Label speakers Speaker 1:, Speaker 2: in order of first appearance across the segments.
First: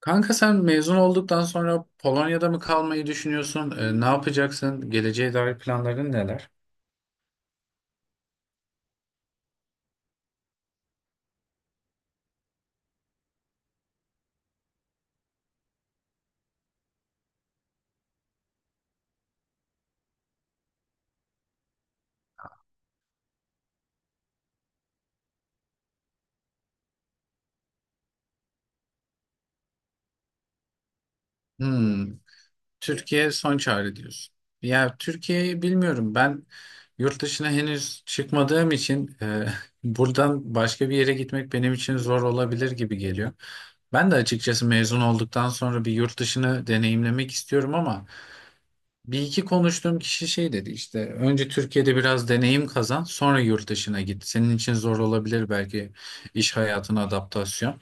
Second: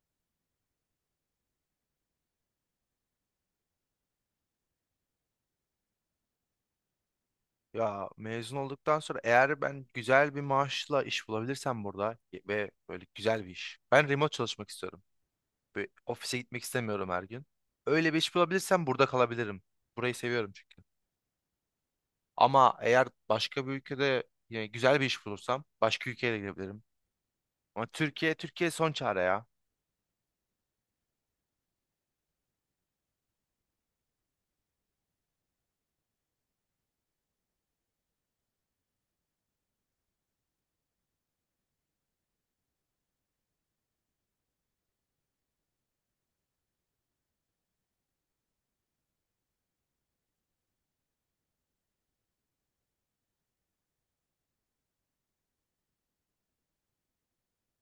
Speaker 1: Kanka sen mezun olduktan sonra Polonya'da mı kalmayı düşünüyorsun? Ne yapacaksın? Geleceğe dair planların neler?
Speaker 2: Ya mezun olduktan sonra eğer ben güzel bir maaşla iş bulabilirsem burada ve böyle güzel bir iş. Ben remote çalışmak istiyorum. Böyle ofise gitmek istemiyorum her gün. Öyle bir iş bulabilirsem burada kalabilirim. Burayı seviyorum çünkü. Ama eğer başka bir ülkede yani güzel bir iş bulursam başka ülkeye de gidebilirim. Ama Türkiye son çare ya.
Speaker 1: Hmm. Türkiye son çare diyorsun. Ya Türkiye'yi bilmiyorum. Ben yurt dışına henüz çıkmadığım için buradan başka bir yere gitmek benim için zor olabilir gibi geliyor. Ben de açıkçası mezun olduktan sonra bir yurt dışını deneyimlemek istiyorum, ama bir iki konuştuğum kişi şey dedi işte, önce Türkiye'de biraz deneyim kazan, sonra yurt dışına git. Senin için zor olabilir belki iş hayatına adaptasyon.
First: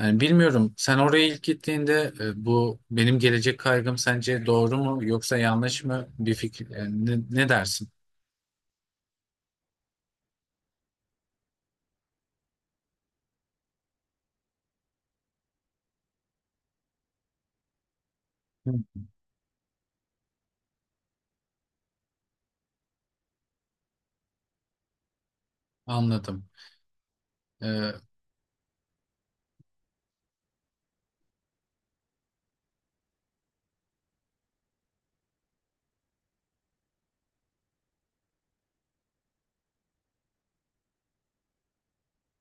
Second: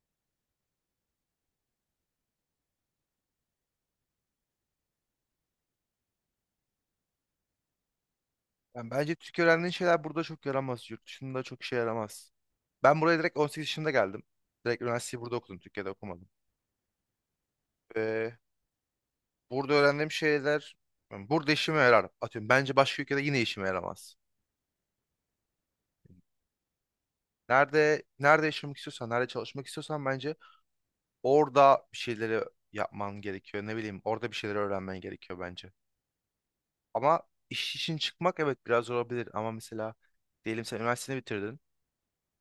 Speaker 1: Yani bilmiyorum, sen oraya ilk gittiğinde bu benim gelecek kaygım sence doğru mu yoksa yanlış mı bir fikir, yani ne dersin?
Speaker 2: Yani bence Türkiye öğrendiğin şeyler burada çok yaramaz. Yurt dışında çok işe yaramaz. Ben buraya direkt 18 yaşında geldim. Direkt üniversiteyi burada okudum. Türkiye'de okumadım.
Speaker 1: Hı.
Speaker 2: Burada öğrendiğim şeyler yani burada işime yarar. Atıyorum bence başka ülkede yine işime yaramaz.
Speaker 1: Anladım. Ee,
Speaker 2: Nerede yaşamak istiyorsan, nerede çalışmak istiyorsan bence orada bir şeyleri yapman gerekiyor. Ne bileyim, orada bir şeyleri öğrenmen gerekiyor bence. Ama iş için çıkmak evet biraz zor olabilir ama mesela diyelim sen üniversiteni bitirdin.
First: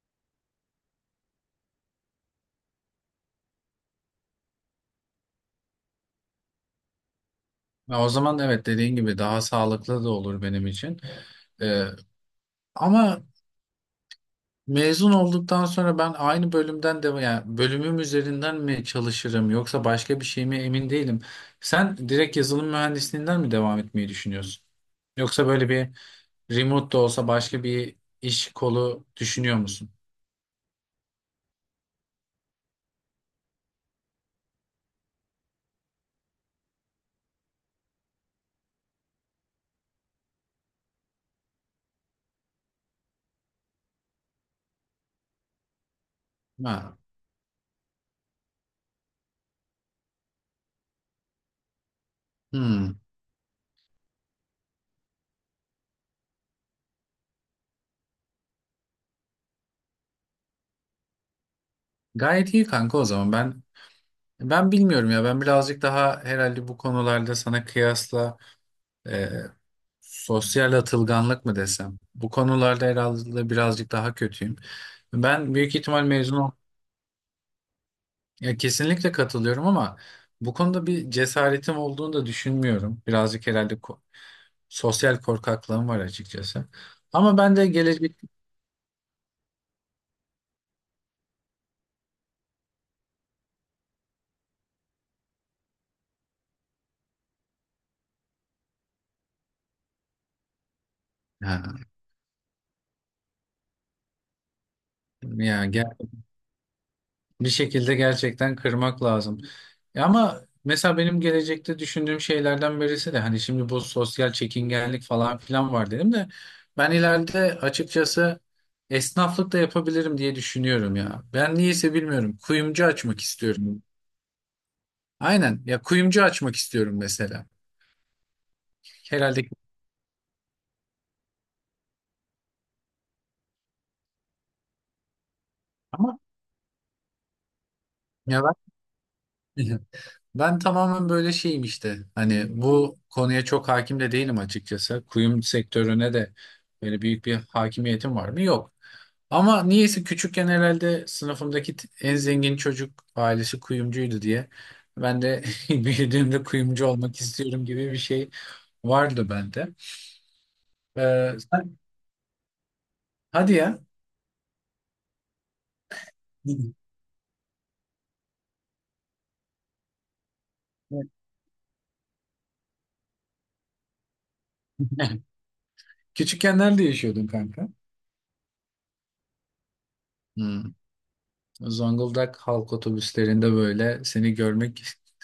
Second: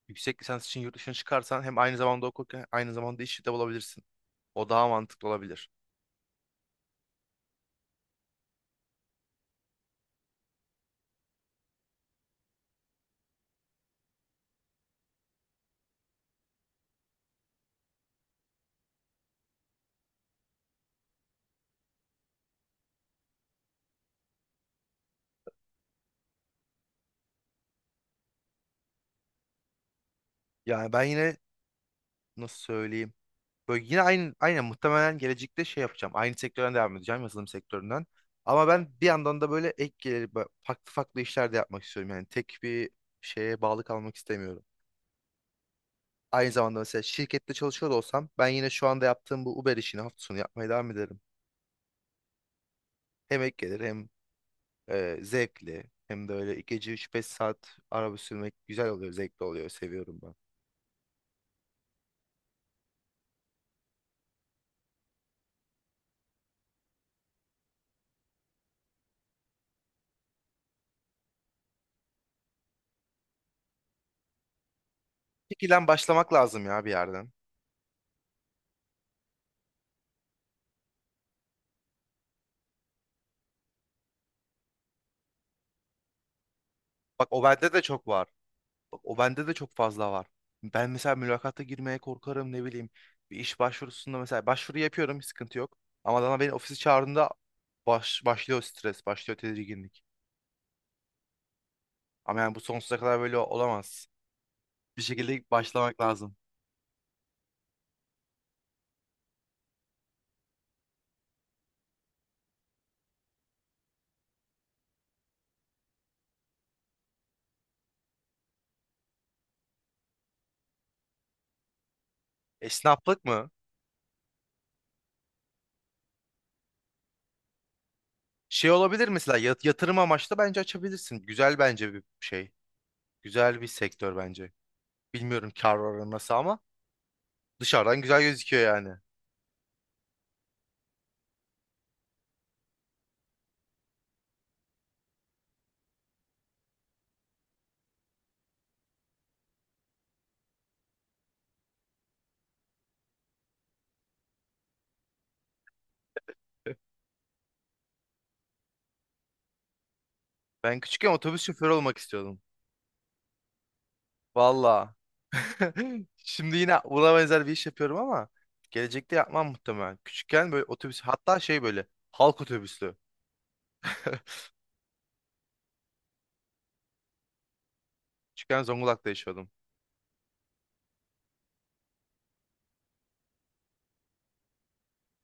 Speaker 2: Yüksek lisans için yurt dışına çıkarsan hem aynı zamanda okurken aynı zamanda işi de bulabilirsin. O daha mantıklı olabilir.
Speaker 1: ya o zaman evet, dediğin gibi daha sağlıklı da olur benim için. Ee, Ama mezun olduktan sonra ben aynı bölümden de, yani bölümüm üzerinden mi çalışırım yoksa başka bir şey mi, emin değilim. Sen direkt yazılım mühendisliğinden mi devam etmeyi düşünüyorsun? Yoksa böyle bir remote da olsa başka bir iş kolu düşünüyor musun?
Speaker 2: Yani ben yine nasıl söyleyeyim? Böyle yine aynen muhtemelen gelecekte şey yapacağım. Aynı sektörden devam edeceğim yazılım sektöründen. Ama ben bir yandan da böyle ek gelir farklı farklı işler de yapmak istiyorum. Yani tek bir şeye bağlı kalmak istemiyorum. Aynı zamanda
Speaker 1: Ha.
Speaker 2: mesela şirkette çalışıyor da olsam ben yine şu anda yaptığım bu Uber işini hafta sonu yapmaya devam ederim.
Speaker 1: Hmm.
Speaker 2: Hem ek gelir hem zevkli hem de öyle gece üç beş saat araba sürmek güzel oluyor, zevkli oluyor, seviyorum ben.
Speaker 1: Gayet iyi kanka o zaman. Ben bilmiyorum ya. Ben birazcık daha herhalde bu konularda sana kıyasla sosyal atılganlık mı desem? Bu konularda herhalde birazcık daha kötüyüm. Ben büyük
Speaker 2: Fikirden
Speaker 1: ihtimal
Speaker 2: başlamak
Speaker 1: mezun ol.
Speaker 2: lazım ya bir yerden.
Speaker 1: Ya kesinlikle katılıyorum, ama bu konuda bir cesaretim olduğunu da düşünmüyorum. Birazcık herhalde sosyal korkaklığım var açıkçası.
Speaker 2: Bak
Speaker 1: Ama
Speaker 2: o
Speaker 1: ben de
Speaker 2: bende de çok
Speaker 1: gelecek.
Speaker 2: var. Bak, o bende de çok fazla var. Ben mesela mülakata girmeye korkarım ne bileyim. Bir iş başvurusunda mesela başvuru yapıyorum hiç sıkıntı yok. Ama adama beni ofisi çağırdığında başlıyor stres, başlıyor tedirginlik.
Speaker 1: Ha,
Speaker 2: Ama yani bu sonsuza kadar böyle olamaz. Bir şekilde
Speaker 1: ya
Speaker 2: başlamak lazım.
Speaker 1: bir şekilde gerçekten kırmak lazım. Ya ama mesela benim gelecekte düşündüğüm şeylerden birisi de, hani şimdi bu sosyal çekingenlik falan filan var dedim de, ben ileride açıkçası esnaflık da yapabilirim diye düşünüyorum ya. Ben niyeyse bilmiyorum. Kuyumcu açmak
Speaker 2: Esnaflık mı?
Speaker 1: istiyorum. Aynen ya, kuyumcu açmak istiyorum mesela.
Speaker 2: Şey olabilir mesela
Speaker 1: Herhalde,
Speaker 2: yatırım amaçlı bence açabilirsin. Güzel bence bir şey. Güzel bir sektör bence. Bilmiyorum kar oranı
Speaker 1: ama
Speaker 2: nasıl ama dışarıdan güzel
Speaker 1: ya ben
Speaker 2: gözüküyor yani.
Speaker 1: ben tamamen böyle şeyim işte. Hani bu konuya çok hakim de değilim açıkçası. Kuyum sektörüne de böyle büyük bir hakimiyetim var mı? Yok. Ama niyeyse küçükken herhalde sınıfımdaki en zengin çocuk ailesi kuyumcuydu diye, ben de büyüdüğümde kuyumcu olmak istiyorum gibi bir şey vardı bende.
Speaker 2: Ben küçükken otobüs şoförü
Speaker 1: Sen,
Speaker 2: olmak istiyordum.
Speaker 1: hadi ya.
Speaker 2: Valla. Şimdi yine buna benzer bir iş yapıyorum ama gelecekte yapmam muhtemelen. Küçükken böyle otobüs hatta şey böyle halk otobüslü.
Speaker 1: Küçükken nerede yaşıyordun kanka?
Speaker 2: Küçükken Zonguldak'ta yaşıyordum.
Speaker 1: Hmm. Zonguldak halk otobüslerinde böyle seni görmek.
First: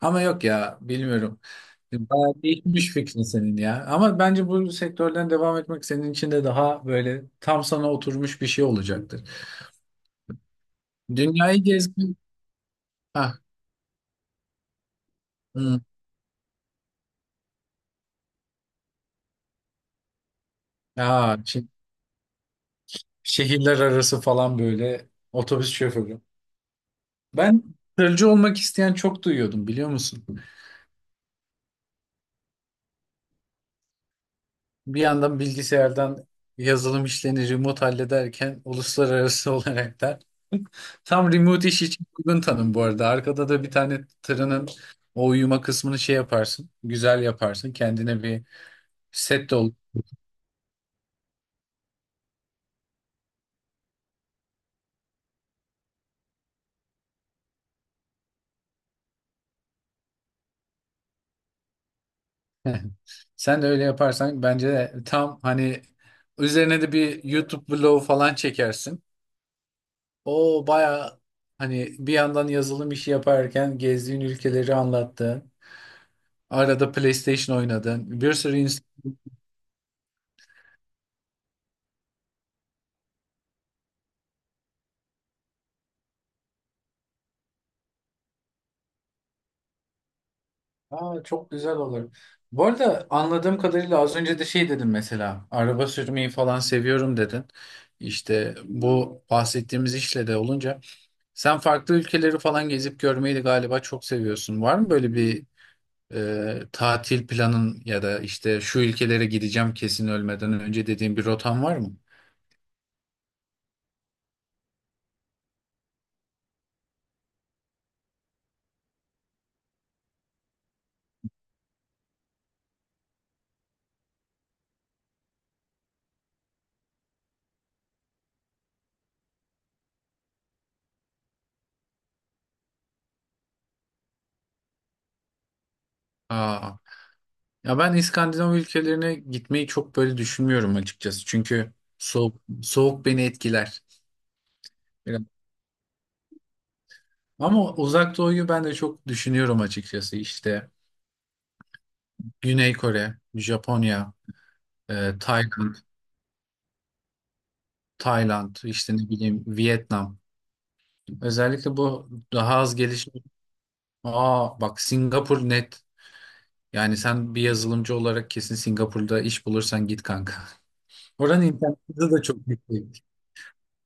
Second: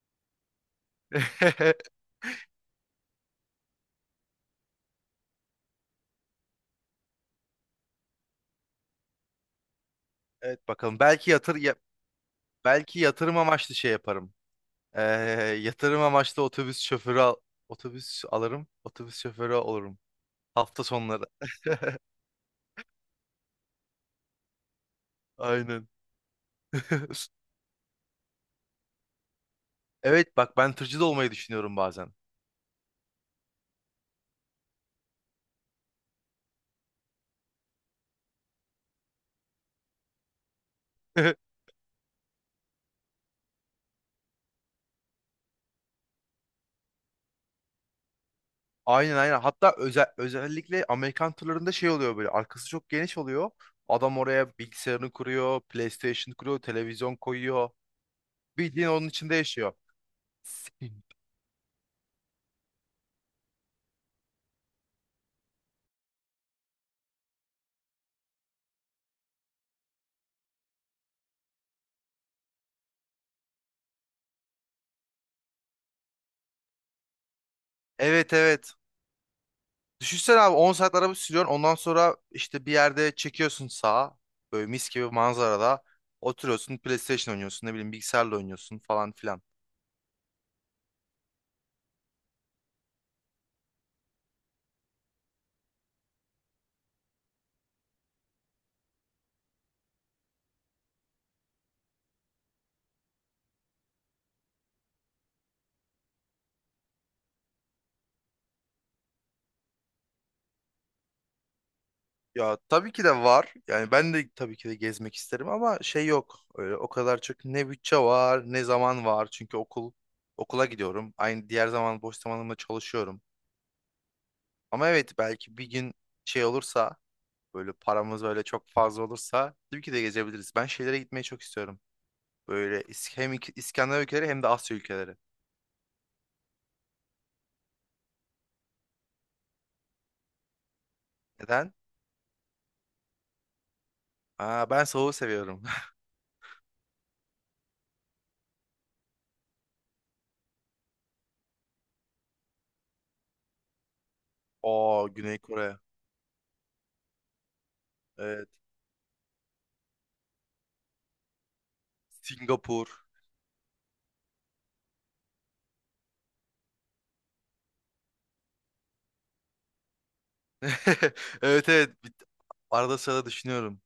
Speaker 1: Ama yok ya, bilmiyorum. Bayağı değişmiş fikrin senin ya. Ama bence bu sektörden devam etmek senin için de daha böyle tam sana oturmuş bir şey olacaktır.
Speaker 2: Evet bakalım. Belki yatır
Speaker 1: Dünyayı
Speaker 2: ya-
Speaker 1: gezmek.
Speaker 2: belki
Speaker 1: Ha,
Speaker 2: yatırım amaçlı şey yaparım. Ee,
Speaker 1: hı.
Speaker 2: yatırım amaçlı otobüs şoförü otobüs alırım. Otobüs şoförü olurum. Hafta sonları.
Speaker 1: Ya, şehirler arası falan böyle otobüs
Speaker 2: Aynen.
Speaker 1: şoförü. Ben tırcı olmak isteyen çok duyuyordum, biliyor musun?
Speaker 2: Evet bak ben tırcı da olmayı düşünüyorum bazen.
Speaker 1: Bir yandan bilgisayardan yazılım işlerini remote hallederken uluslararası olarak da tam remote iş için uygun tanım bu arada. Arkada da bir tane tırının o uyuma kısmını şey yaparsın. Güzel yaparsın. Kendine bir
Speaker 2: Aynen, aynen.
Speaker 1: set de ol.
Speaker 2: Hatta özellikle Amerikan turlarında şey oluyor böyle. Arkası çok geniş oluyor. Adam oraya bilgisayarını kuruyor, PlayStation kuruyor, televizyon koyuyor. Bildiğin onun içinde yaşıyor. Sin-
Speaker 1: Sen de öyle yaparsan bence de tam hani üzerine de bir YouTube vlog falan çekersin. O baya, hani bir yandan yazılım işi yaparken gezdiğin ülkeleri anlattın. Arada PlayStation oynadın.
Speaker 2: Evet,
Speaker 1: Bir sürü.
Speaker 2: evet. Düşünsene abi 10 saat araba sürüyorsun. Ondan sonra işte bir yerde çekiyorsun sağa. Böyle mis gibi manzarada. Oturuyorsun PlayStation oynuyorsun ne bileyim bilgisayarla oynuyorsun falan filan.
Speaker 1: Aa, çok güzel olur. Bu arada anladığım kadarıyla az önce de şey dedin, mesela araba sürmeyi falan seviyorum dedin. İşte bu bahsettiğimiz işle de olunca sen farklı ülkeleri falan gezip görmeyi de galiba çok seviyorsun. Var mı böyle bir tatil planın ya da işte şu ülkelere gideceğim kesin ölmeden önce dediğin bir rotan var mı?
Speaker 2: Ya tabii ki de var. Yani ben de tabii ki de gezmek isterim ama şey yok. Öyle o kadar çok ne bütçe var, ne zaman var. Çünkü okula gidiyorum. Aynı diğer zaman boş zamanımda çalışıyorum. Ama evet belki bir gün şey olursa, böyle paramız böyle çok fazla olursa tabii ki de gezebiliriz. Ben şeylere gitmeyi çok istiyorum. Böyle hem İskandinav ülkeleri hem de Asya ülkeleri.
Speaker 1: Aa, ya ben İskandinav ülkelerine gitmeyi çok böyle düşünmüyorum açıkçası.
Speaker 2: Neden?
Speaker 1: Çünkü soğuk, soğuk beni etkiler.
Speaker 2: Aa, ben soğuğu seviyorum.
Speaker 1: Ama Uzak Doğu'yu ben de çok düşünüyorum açıkçası. İşte Güney Kore, Japonya,
Speaker 2: Oo, Güney
Speaker 1: Tayland,
Speaker 2: Kore. Evet.
Speaker 1: İşte ne bileyim, Vietnam. Özellikle bu daha az
Speaker 2: Singapur.
Speaker 1: gelişmiş. Aa bak, Singapur net. Yani sen bir yazılımcı olarak kesin Singapur'da iş bulursan git kanka. Oranın
Speaker 2: Evet,
Speaker 1: internet
Speaker 2: evet.
Speaker 1: hızı da çok
Speaker 2: Arada
Speaker 1: yüksek.
Speaker 2: sırada düşünüyorum.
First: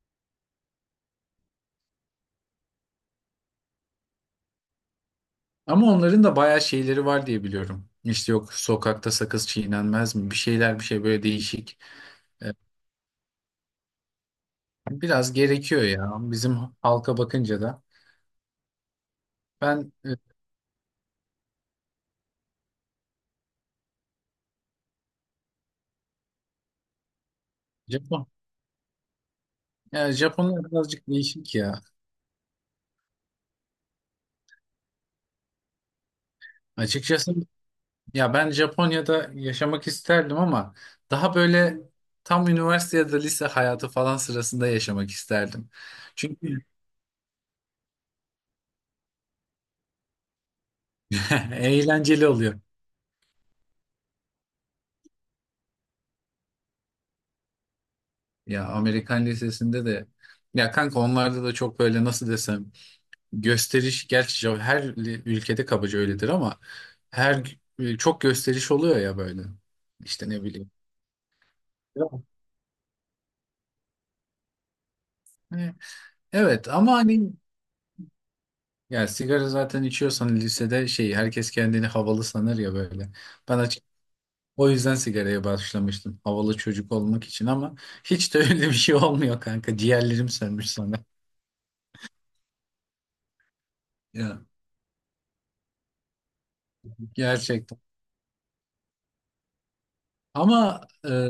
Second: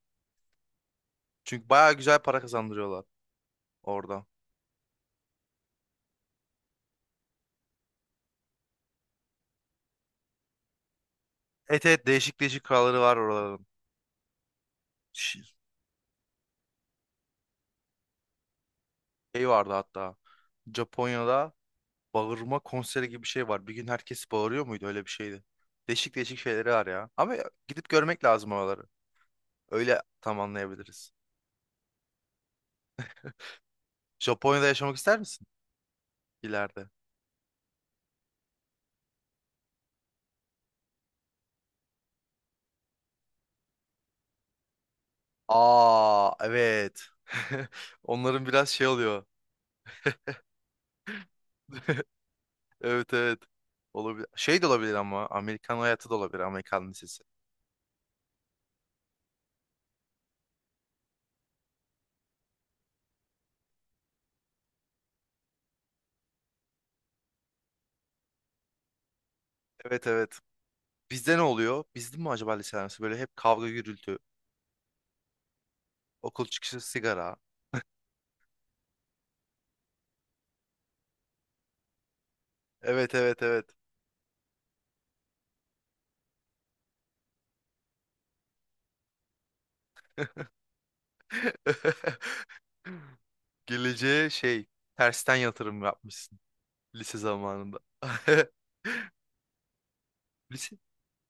Speaker 2: Çünkü bayağı güzel para kazandırıyorlar orada.
Speaker 1: Ama onların da bayağı şeyleri var diye biliyorum. İşte yok, sokakta sakız çiğnenmez mi? Bir şeyler, bir şey, böyle değişik.
Speaker 2: Evet, evet, değişik
Speaker 1: E,
Speaker 2: değişik kuralları var oraların.
Speaker 1: biraz
Speaker 2: Ş-
Speaker 1: gerekiyor ya. Bizim halka bakınca da.
Speaker 2: Şey vardı
Speaker 1: Ben
Speaker 2: hatta.
Speaker 1: e,
Speaker 2: Japonya'da bağırma konseri gibi bir şey var. Bir gün herkes bağırıyor muydu? Öyle bir şeydi. Değişik değişik şeyleri var ya. Ama gidip görmek
Speaker 1: Japon,
Speaker 2: lazım oraları. Öyle
Speaker 1: ya
Speaker 2: tam
Speaker 1: Japonlar birazcık
Speaker 2: anlayabiliriz.
Speaker 1: değişik ya.
Speaker 2: Japonya'da yaşamak ister misin ileride?
Speaker 1: Açıkçası ya ben Japonya'da yaşamak isterdim, ama daha böyle tam üniversite ya da lise hayatı falan sırasında yaşamak isterdim.
Speaker 2: Aa,
Speaker 1: Çünkü
Speaker 2: evet. Onların biraz şey oluyor.
Speaker 1: eğlenceli oluyor.
Speaker 2: Evet, evet. Olabilir. Şey de olabilir ama Amerikan hayatı da olabilir. Amerikan lisesi.
Speaker 1: Ya Amerikan lisesinde de ya kanka, onlarda da çok böyle nasıl desem, gösteriş, gerçi her ülkede kabaca öyledir, ama çok gösteriş oluyor ya böyle.
Speaker 2: Evet,
Speaker 1: İşte
Speaker 2: evet.
Speaker 1: ne bileyim.
Speaker 2: Bizde ne oluyor? Bizde mi acaba lise arası? Böyle hep kavga gürültü.
Speaker 1: Evet.
Speaker 2: Okul
Speaker 1: Evet,
Speaker 2: çıkışı
Speaker 1: ama hani,
Speaker 2: sigara.
Speaker 1: ya sigara zaten içiyorsan lisede şey, herkes kendini havalı sanır ya böyle.
Speaker 2: Evet, evet,
Speaker 1: Ben
Speaker 2: evet.
Speaker 1: açık o yüzden sigaraya başlamıştım. Havalı çocuk olmak için, ama hiç de öyle bir şey olmuyor kanka. Ciğerlerim sönmüş sana.
Speaker 2: Geleceğe
Speaker 1: Ya.
Speaker 2: şey tersten yatırım yapmışsın lise zamanında.
Speaker 1: Gerçekten.
Speaker 2: Lise
Speaker 1: Ama e,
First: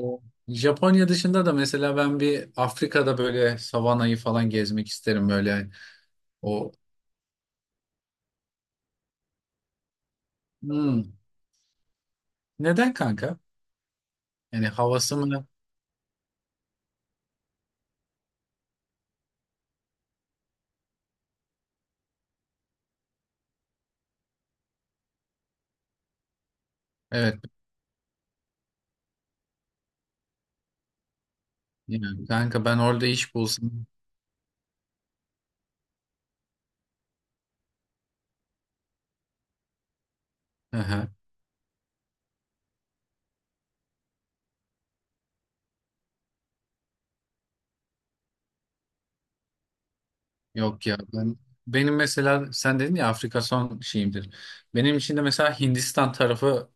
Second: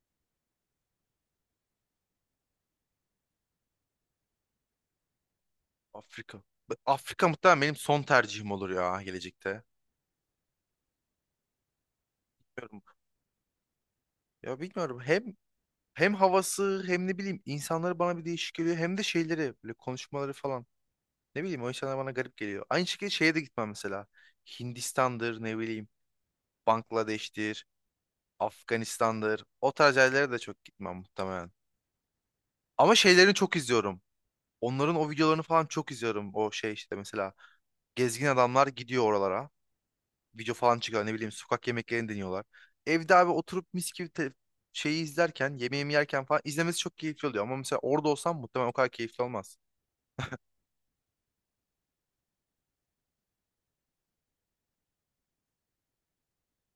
Speaker 1: Japonya dışında da mesela ben bir Afrika'da böyle savanayı falan gezmek isterim böyle.
Speaker 2: Afrika.
Speaker 1: O.
Speaker 2: Afrika muhtemelen benim son tercihim olur ya gelecekte.
Speaker 1: Hmm.
Speaker 2: Bilmiyorum.
Speaker 1: Neden kanka?
Speaker 2: Ya
Speaker 1: Yani
Speaker 2: bilmiyorum
Speaker 1: havası
Speaker 2: hem
Speaker 1: mı?
Speaker 2: hem havası hem ne bileyim insanları bana bir değişik geliyor hem de şeyleri böyle konuşmaları falan. Ne bileyim o insanlar bana garip geliyor. Aynı şekilde şeye de gitmem mesela. Hindistan'dır ne bileyim
Speaker 1: Evet.
Speaker 2: Bangladeş'tir. Afganistan'dır. O tarz yerlere de çok gitmem muhtemelen.
Speaker 1: Yani kanka ben
Speaker 2: Ama
Speaker 1: orada
Speaker 2: şeylerini
Speaker 1: iş
Speaker 2: çok
Speaker 1: bulsam.
Speaker 2: izliyorum. Onların o videolarını falan çok izliyorum. O şey işte mesela gezgin adamlar gidiyor oralara. Video falan çıkıyor ne bileyim sokak yemeklerini deniyorlar. Evde abi oturup mis gibi şeyi izlerken yemeğimi yerken falan izlemesi çok keyifli oluyor. Ama mesela orada olsam muhtemelen o kadar keyifli olmaz.
Speaker 1: Yok ya, ben, benim mesela sen dedin ya, Afrika son şeyimdir. Benim için de mesela Hindistan tarafı,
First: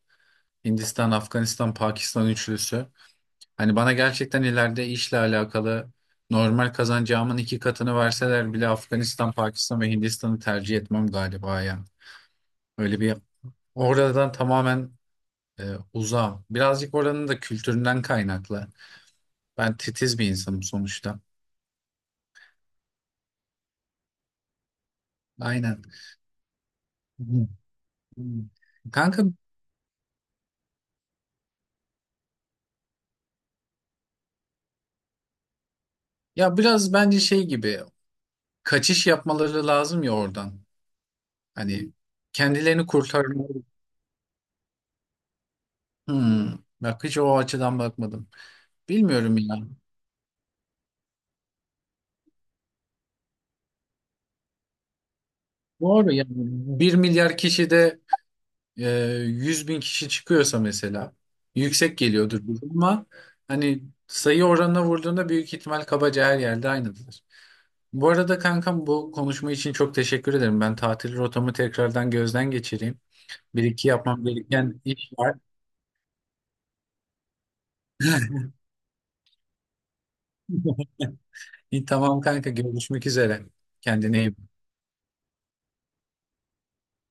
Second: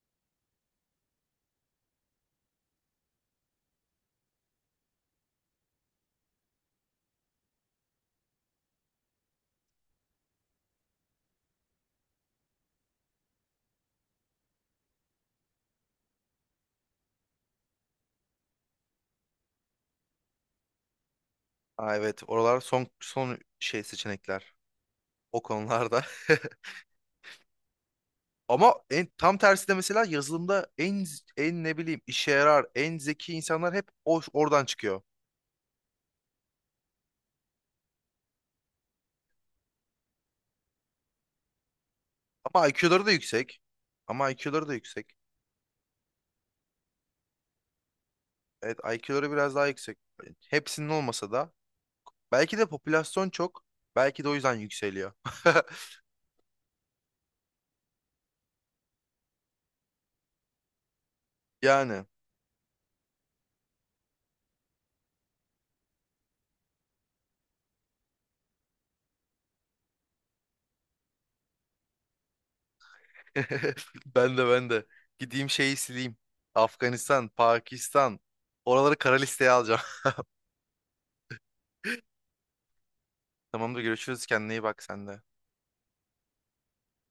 Speaker 1: Hindistan, Afganistan, Pakistan üçlüsü. Hani bana gerçekten ileride işle alakalı normal kazancağımın iki katını verseler bile Afganistan, Pakistan ve Hindistan'ı tercih etmem galiba ya. Öyle bir oradan tamamen e, uzağım. Birazcık oranın da kültüründen kaynaklı. Ben titiz bir insanım sonuçta.
Speaker 2: Aa, evet, oralar son son şey seçenekler o
Speaker 1: Aynen.
Speaker 2: konularda. Ama
Speaker 1: Kanka
Speaker 2: tam tersi de mesela yazılımda en ne bileyim işe yarar, en zeki insanlar hep oradan çıkıyor.
Speaker 1: ya, biraz bence şey gibi, kaçış yapmaları lazım ya oradan. Hani
Speaker 2: Ama
Speaker 1: kendilerini
Speaker 2: IQ'ları da yüksek.
Speaker 1: kurtarmaları.
Speaker 2: Ama IQ'ları da yüksek.
Speaker 1: Hmm, bak hiç o açıdan bakmadım.
Speaker 2: Evet, IQ'ları
Speaker 1: Bilmiyorum
Speaker 2: biraz
Speaker 1: ya.
Speaker 2: daha yüksek. Hepsinin olmasa da. Belki de popülasyon çok. Belki de o yüzden yükseliyor.
Speaker 1: Doğru yani. 1 milyar kişide e, 100 bin kişi çıkıyorsa mesela yüksek
Speaker 2: Yani.
Speaker 1: geliyordur bu, ama hani sayı oranına vurduğunda büyük ihtimal kabaca her yerde aynıdır. Bu arada kankam, bu konuşma için çok teşekkür ederim. Ben tatil rotamı tekrardan gözden geçireyim. Bir iki yapmam
Speaker 2: Ben de, ben
Speaker 1: gereken
Speaker 2: de.
Speaker 1: iş var.
Speaker 2: Gideyim şeyi sileyim. Afganistan, Pakistan. Oraları kara listeye alacağım.
Speaker 1: İyi, tamam kanka, görüşmek üzere.
Speaker 2: Tamamdır,
Speaker 1: Kendine
Speaker 2: görüşürüz.
Speaker 1: iyi bak.
Speaker 2: Kendine iyi bak sen de.